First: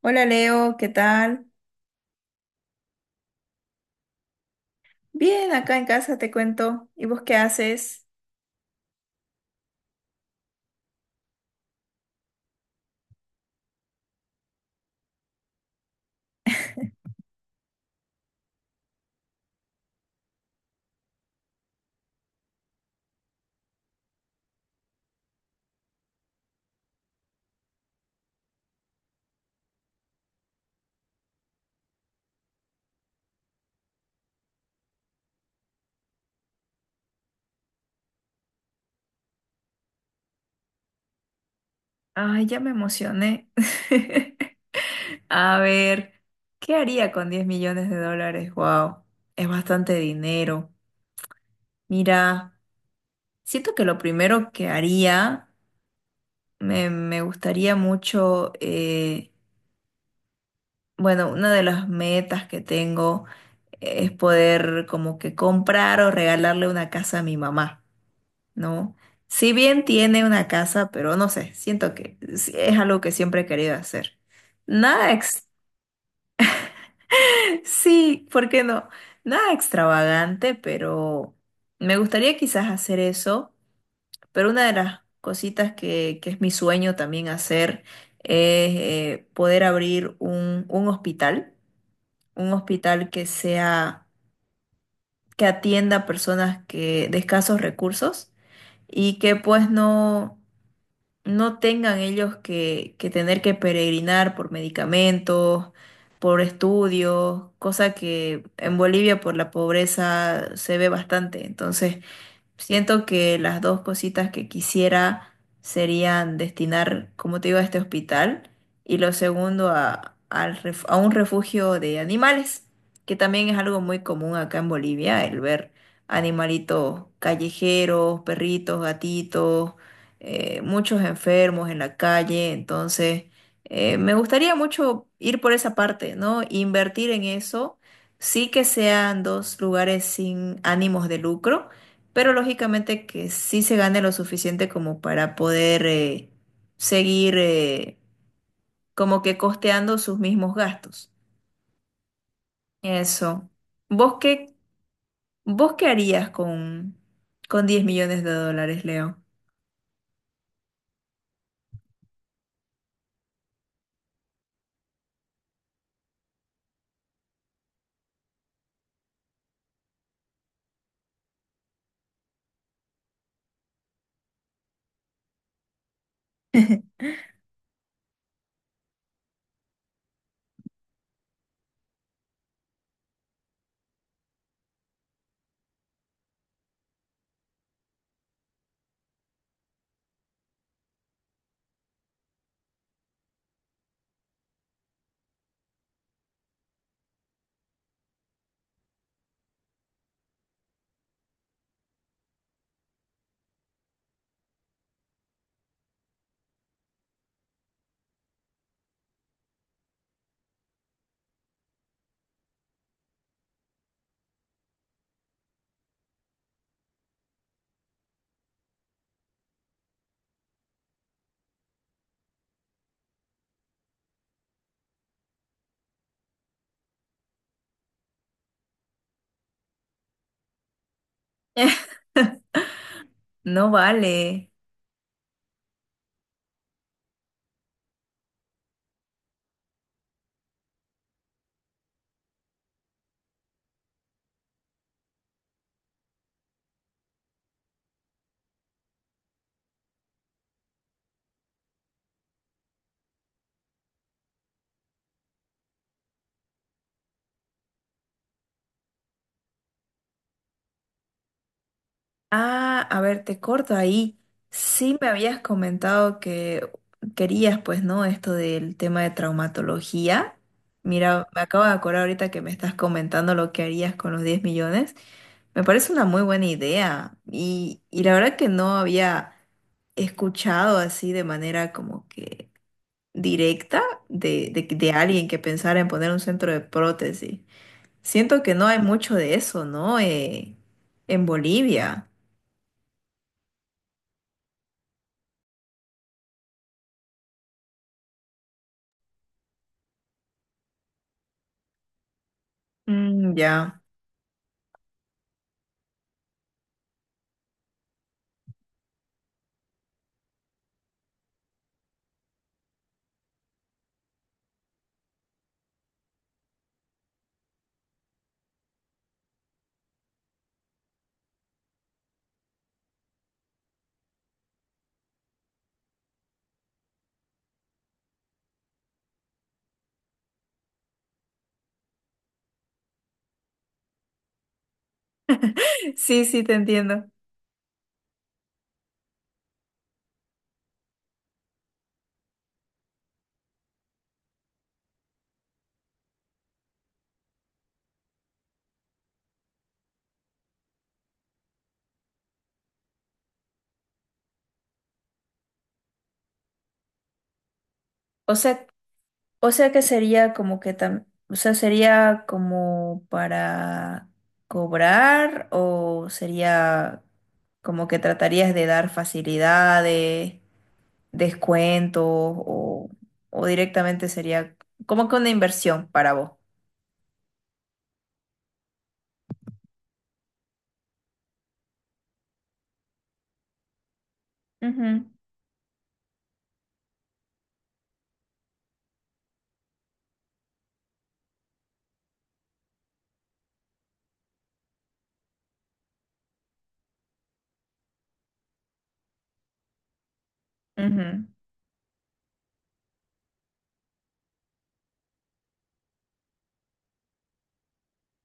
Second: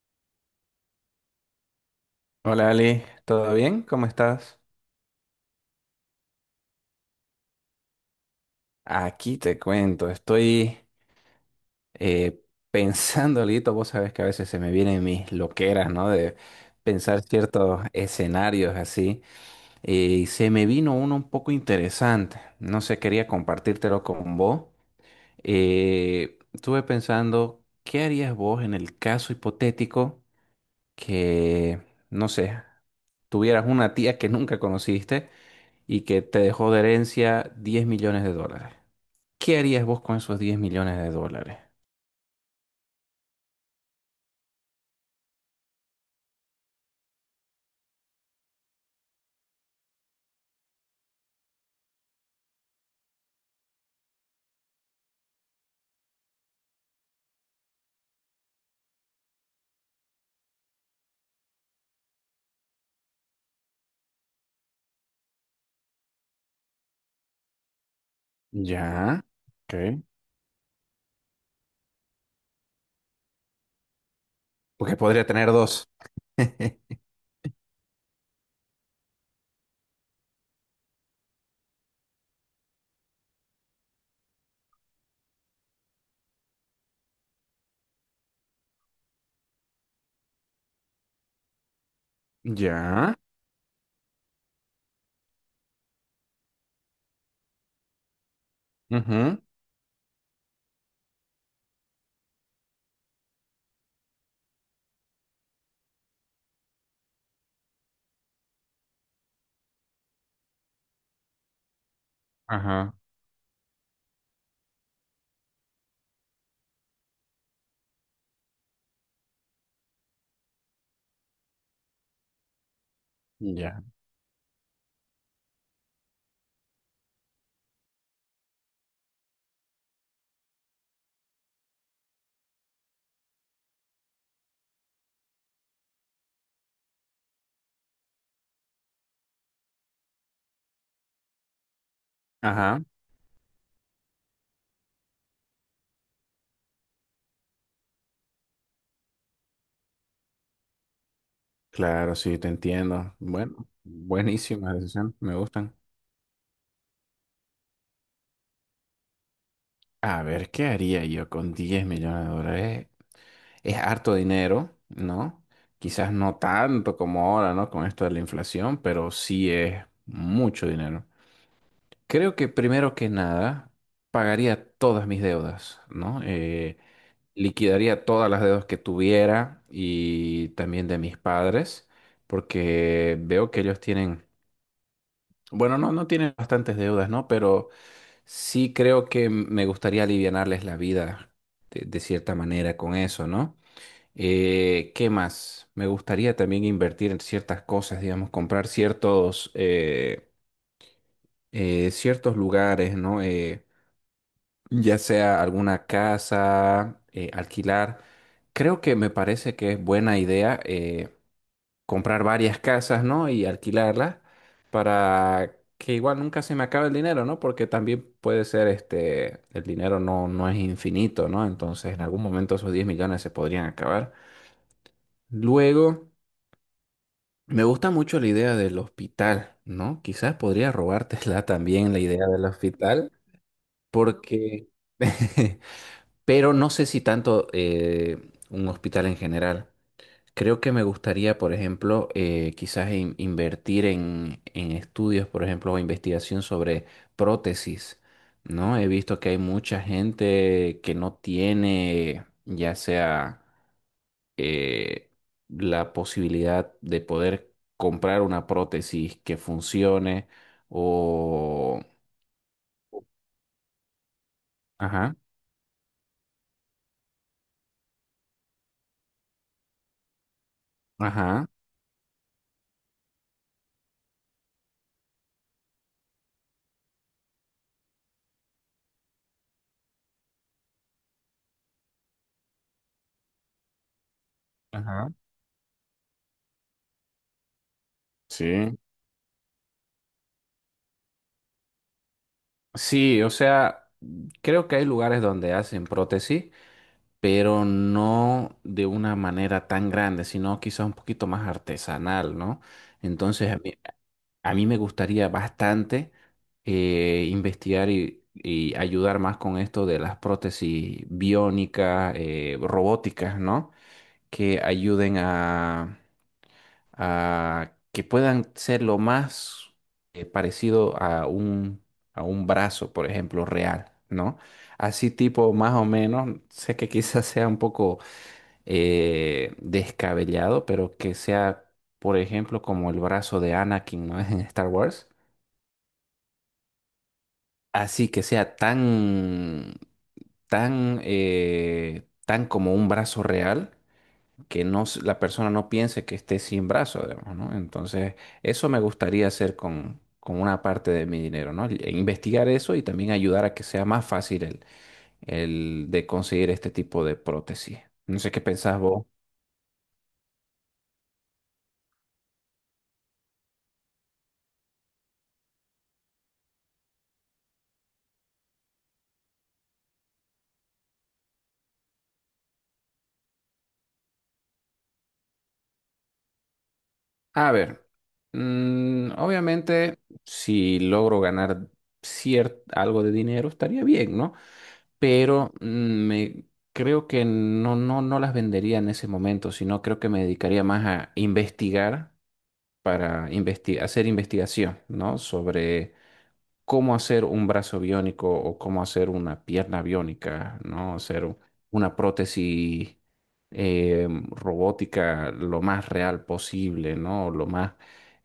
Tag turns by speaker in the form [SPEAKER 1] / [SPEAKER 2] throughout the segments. [SPEAKER 1] Hola Leo, ¿qué tal?
[SPEAKER 2] Hola Ali, ¿todo bien? ¿Cómo estás?
[SPEAKER 1] Bien, acá en casa te cuento. ¿Y vos qué haces?
[SPEAKER 2] Aquí te cuento, estoy eh, pensando, Lito, vos sabés que a veces se me vienen mis loqueras, ¿no? De pensar ciertos escenarios así, y se me vino uno un poco interesante, no sé, quería compartírtelo con vos. Estuve pensando, ¿qué harías vos en el caso hipotético que, no sé, tuvieras una tía que nunca conociste? Y que te dejó de herencia 10 millones de dólares. ¿Qué harías vos con esos 10 millones de dólares?
[SPEAKER 1] Ay, ya me emocioné. A ver, ¿qué haría con $10 millones? Wow, es bastante dinero. Mira, siento que lo primero que haría, me gustaría mucho, bueno, una de las metas que tengo es poder como que comprar o regalarle una casa a mi mamá. No,
[SPEAKER 2] Ya.
[SPEAKER 1] si bien
[SPEAKER 2] Ok.
[SPEAKER 1] tiene una casa, pero no sé, siento que sí es algo que siempre he querido hacer.
[SPEAKER 2] Porque
[SPEAKER 1] Nada
[SPEAKER 2] podría
[SPEAKER 1] ex,
[SPEAKER 2] tener dos.
[SPEAKER 1] sí, ¿por qué no? Nada extravagante, pero me gustaría quizás hacer eso, pero una de las cositas que es mi sueño también hacer es poder abrir un hospital
[SPEAKER 2] Ya.
[SPEAKER 1] que sea, que atienda a personas que, de escasos recursos y que
[SPEAKER 2] Ujú.
[SPEAKER 1] pues no tengan ellos que tener que peregrinar por medicamentos, por estudios, cosa que en Bolivia por la pobreza se ve bastante. Entonces,
[SPEAKER 2] Ajá.
[SPEAKER 1] siento que las dos cositas que quisiera serían destinar, como te digo, a este hospital y lo segundo a, a un refugio de animales, que también es algo
[SPEAKER 2] Ya.
[SPEAKER 1] muy común acá en Bolivia, el ver animalitos callejeros, perritos, gatitos, muchos enfermos en la calle. Entonces, me gustaría mucho ir por esa parte, ¿no? Invertir en eso, sí que sean dos lugares sin ánimos de lucro pero
[SPEAKER 2] Ajá.
[SPEAKER 1] lógicamente que sí se gane lo suficiente como para poder seguir como que costeando sus mismos gastos.
[SPEAKER 2] Claro, sí, te entiendo.
[SPEAKER 1] Eso.
[SPEAKER 2] Bueno,
[SPEAKER 1] ¿Vos qué,
[SPEAKER 2] buenísima decisión. Me
[SPEAKER 1] vos
[SPEAKER 2] gustan.
[SPEAKER 1] qué harías con $10 millones, Leo?
[SPEAKER 2] A ver, ¿qué haría yo con 10 millones de dólares? Es harto dinero, ¿no? Quizás no tanto como ahora, ¿no? Con esto de la inflación, pero sí es mucho dinero. Creo que primero que nada pagaría todas mis deudas, ¿no? Liquidaría todas las deudas que tuviera y también de mis padres, porque veo que ellos tienen, bueno, no, no tienen bastantes deudas, ¿no? Pero sí creo que me gustaría alivianarles la vida de cierta manera con eso, ¿no? ¿Qué más? Me gustaría también invertir en ciertas cosas, digamos, comprar ciertos lugares, ¿no? Ya sea alguna casa, alquilar. Creo que me parece que es buena idea comprar varias casas, ¿no? Y alquilarlas para que igual nunca se me acabe el dinero, ¿no? Porque también puede ser, este, el dinero no, no es infinito, ¿no? Entonces en algún momento esos 10 millones se podrían acabar. Luego, me gusta mucho la idea del hospital, ¿no? Quizás podría robártela también la idea del hospital,
[SPEAKER 1] No vale.
[SPEAKER 2] porque... pero no sé si tanto un hospital en general. Creo que me gustaría, por ejemplo, quizás invertir en, estudios, por ejemplo, o investigación sobre prótesis, ¿no? He visto que hay mucha gente que no tiene, ya sea eh, la posibilidad de poder comprar una prótesis que funcione o...
[SPEAKER 1] Ah, a ver, te corto ahí. Sí me
[SPEAKER 2] Ajá,
[SPEAKER 1] habías comentado que querías, pues, ¿no? Esto del tema de traumatología. Mira, me
[SPEAKER 2] ajá,
[SPEAKER 1] acabo de acordar ahorita que me estás comentando lo que harías con los 10 millones. Me parece una muy buena idea y la verdad que no había escuchado así de manera como que directa de
[SPEAKER 2] ajá.
[SPEAKER 1] alguien que pensara en poner un centro de prótesis. Siento que no
[SPEAKER 2] Sí.
[SPEAKER 1] hay mucho de eso, ¿no? En Bolivia.
[SPEAKER 2] Sí, o sea, creo que hay lugares donde hacen prótesis, pero no de una manera tan grande, sino quizás un poquito más artesanal, ¿no?
[SPEAKER 1] Mm,
[SPEAKER 2] Entonces, a mí,
[SPEAKER 1] ya.
[SPEAKER 2] a mí me gustaría bastante investigar y ayudar más con esto de las prótesis biónicas, robóticas, ¿no? Que ayuden a que puedan ser lo más parecido a un brazo, por ejemplo, real, ¿no? Así tipo, más o menos, sé que quizás sea un poco descabellado, pero que sea, por ejemplo, como el brazo de Anakin, ¿no? En Star Wars.
[SPEAKER 1] Sí, sí, te entiendo.
[SPEAKER 2] Así que sea tan como un brazo real que no, la persona no piense que esté sin brazo, digamos, ¿no? Entonces, eso me gustaría hacer con, una parte de mi dinero, ¿no? E investigar eso y también ayudar a que sea más fácil el de conseguir este tipo de prótesis. No sé
[SPEAKER 1] O
[SPEAKER 2] qué
[SPEAKER 1] sea,
[SPEAKER 2] pensás vos.
[SPEAKER 1] Que sería como que o sea, sería como para cobrar o sería como que tratarías de dar facilidades, descuentos o directamente sería como que una inversión para vos.
[SPEAKER 2] A ver, obviamente, si logro ganar algo de dinero, estaría bien, ¿no? Pero me... Creo que no, no, no las vendería en ese momento, sino creo que me dedicaría más a investigar para hacer investigación, ¿no? Sobre cómo hacer un brazo biónico o cómo hacer una pierna biónica,
[SPEAKER 1] Ujú,
[SPEAKER 2] ¿no? Hacer
[SPEAKER 1] ujú.
[SPEAKER 2] una prótesis robótica lo más real posible, ¿no? Lo más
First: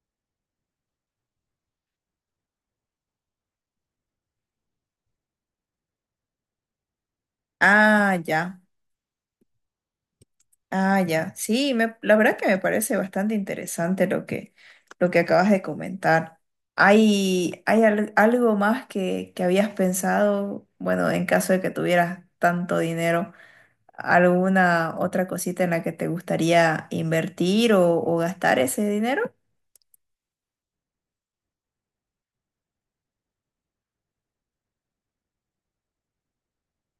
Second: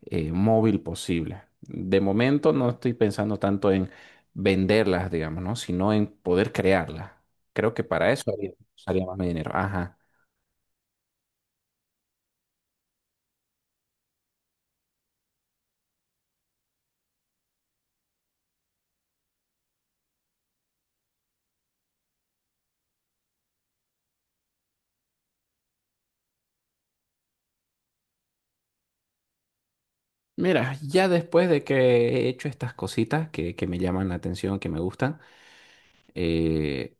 [SPEAKER 2] móvil posible. De momento no estoy pensando tanto en venderlas, digamos, ¿no? Sino en poder crearlas. Creo que para
[SPEAKER 1] Ah,
[SPEAKER 2] eso
[SPEAKER 1] ya.
[SPEAKER 2] usaría más mi dinero. Ajá.
[SPEAKER 1] Ah, ya. Sí, la verdad que me parece bastante interesante lo que acabas de comentar. ¿Hay algo más que habías pensado? Bueno, en caso de que tuvieras tanto dinero, ¿alguna otra cosita en la que te gustaría invertir o gastar ese dinero?
[SPEAKER 2] Mira, ya después de que he hecho estas cositas que me llaman la atención, que me gustan, eh,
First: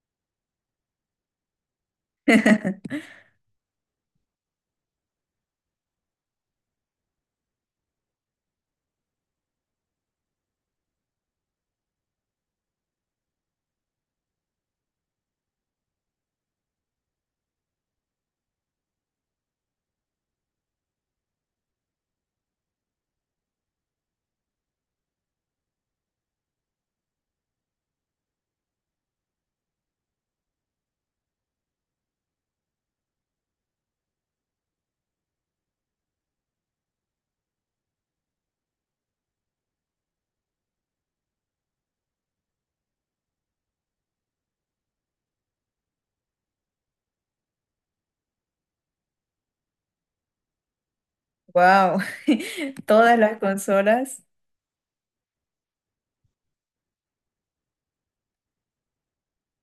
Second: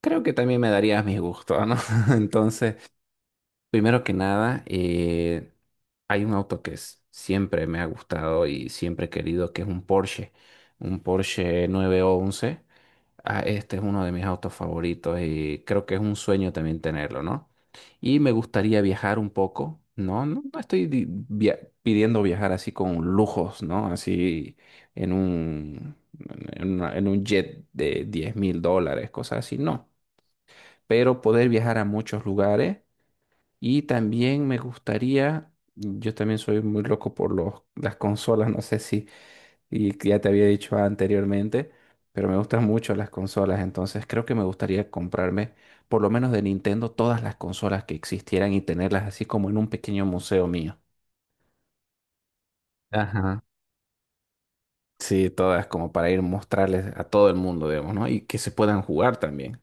[SPEAKER 2] creo que también me darías mis gustos, ¿no? Entonces, primero que nada, hay un auto que siempre me ha gustado y siempre he querido, que es un Porsche 911. Ah, este es uno de mis autos favoritos y creo que es un sueño también tenerlo, ¿no? Y me gustaría viajar un poco, ¿no? No, no estoy pidiendo viajar así con lujos, ¿no? Así en un, en un jet de 10.000 dólares, cosas así, no. Pero poder viajar a muchos lugares y también me gustaría, yo también soy muy loco por las consolas, no sé si y que ya te había dicho anteriormente, pero me gustan mucho las consolas, entonces creo que me gustaría comprarme, por lo menos de Nintendo, todas las consolas que existieran y tenerlas así como en un pequeño museo mío.
[SPEAKER 1] Wow, todas las
[SPEAKER 2] Ajá.
[SPEAKER 1] consolas
[SPEAKER 2] Sí, todas como para ir mostrarles a todo el mundo, digamos, ¿no? Y que se puedan jugar también.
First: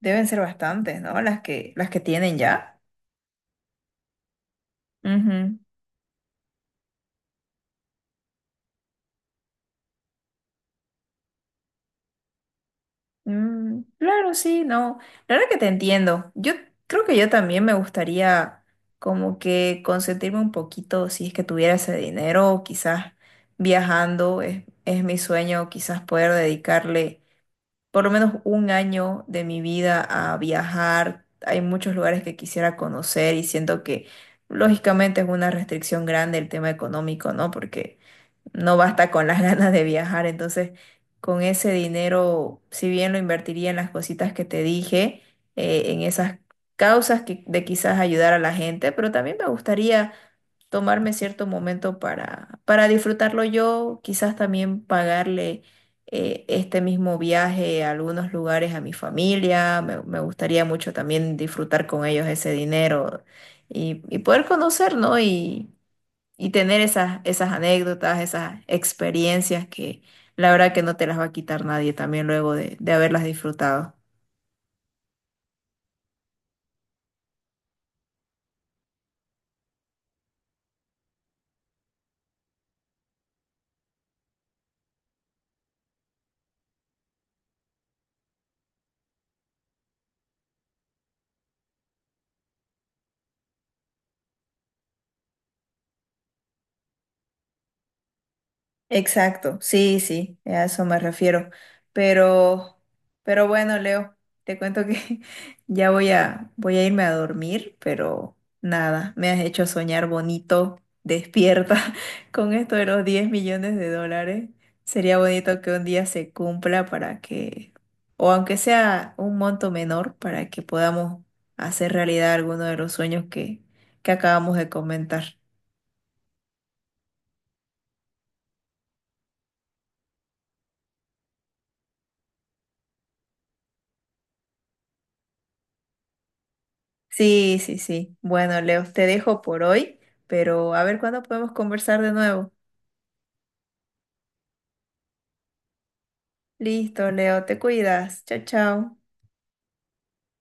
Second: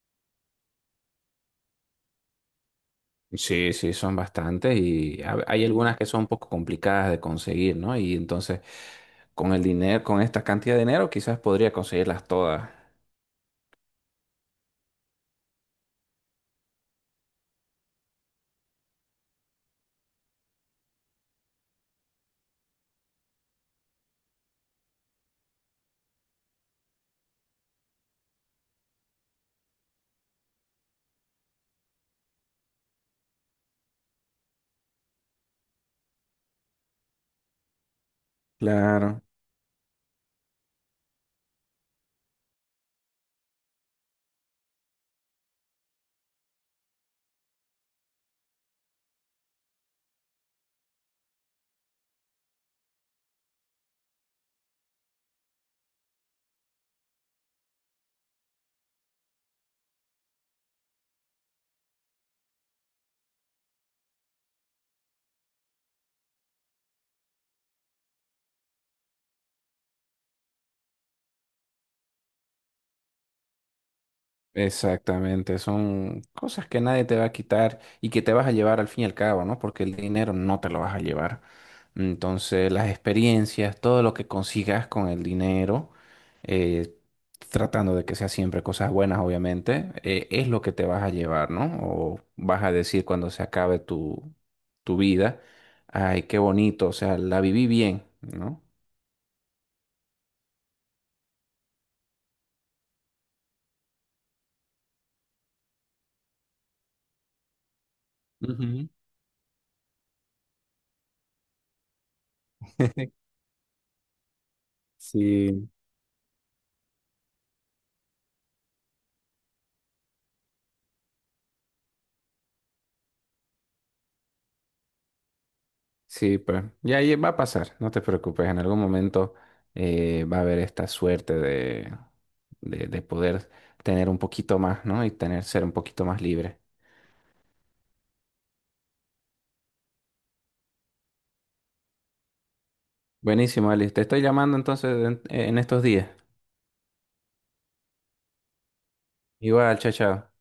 [SPEAKER 1] deben ser bastantes, ¿no? Las que tienen ya.
[SPEAKER 2] Sí, sí, son bastantes y
[SPEAKER 1] Ujú.
[SPEAKER 2] hay algunas que son un poco complicadas de conseguir, ¿no? Y entonces, con el dinero, con esta cantidad de dinero, quizás podría conseguirlas todas.
[SPEAKER 1] Mm, claro, sí, no. La verdad que te entiendo. Yo creo que yo también me gustaría como que consentirme un poquito si es que tuviera ese dinero, quizás viajando, es mi sueño, quizás poder dedicarle por lo menos un año de mi vida a viajar. Hay muchos lugares que quisiera conocer y siento que lógicamente es una restricción grande el tema económico, ¿no? Porque no basta
[SPEAKER 2] Claro.
[SPEAKER 1] con las ganas de viajar. Entonces, con ese dinero, si bien lo invertiría en las cositas que te dije, en esas causas que, de quizás ayudar a la gente, pero también me gustaría tomarme cierto momento para, disfrutarlo yo, quizás también pagarle este mismo viaje a algunos lugares a mi familia. Me gustaría mucho también disfrutar con ellos ese dinero y poder conocer, ¿no? Y tener esas anécdotas, esas experiencias que la verdad que no te las va a quitar nadie también luego de haberlas disfrutado.
[SPEAKER 2] Exactamente, son cosas que nadie te va a quitar y que te vas a llevar al fin y al cabo, ¿no? Porque el dinero no te lo vas a llevar. Entonces, las experiencias, todo lo que consigas con el dinero, eh, tratando de que sea siempre cosas buenas, obviamente, es lo que te vas a llevar, ¿no? O vas a decir cuando se acabe tu vida, ay, qué bonito, o sea, la viví bien, ¿no?
[SPEAKER 1] Exacto, sí, sí, a eso me refiero. Pero, bueno, Leo, te cuento que ya voy a irme a dormir, pero
[SPEAKER 2] Ujú.
[SPEAKER 1] nada, me has hecho soñar bonito, despierta con esto de los $10 millones. Sería bonito
[SPEAKER 2] Sí,
[SPEAKER 1] que un día se cumpla para que, o aunque sea un monto menor, para que podamos hacer realidad alguno de los sueños que acabamos de comentar.
[SPEAKER 2] sí, pues, y ahí va a pasar, no te preocupes, en algún momento va a haber esta suerte de poder tener un poquito más, ¿no? Y tener, ser un poquito más libre.
[SPEAKER 1] Sí, sí, sí. Bueno, Leo, te dejo por hoy, pero a ver cuándo podemos conversar de nuevo.
[SPEAKER 2] Buenísimo, Alice, te estoy llamando entonces en, estos días.
[SPEAKER 1] Listo, Leo, te cuidas. Chao, chao.
[SPEAKER 2] Igual, chao, chao.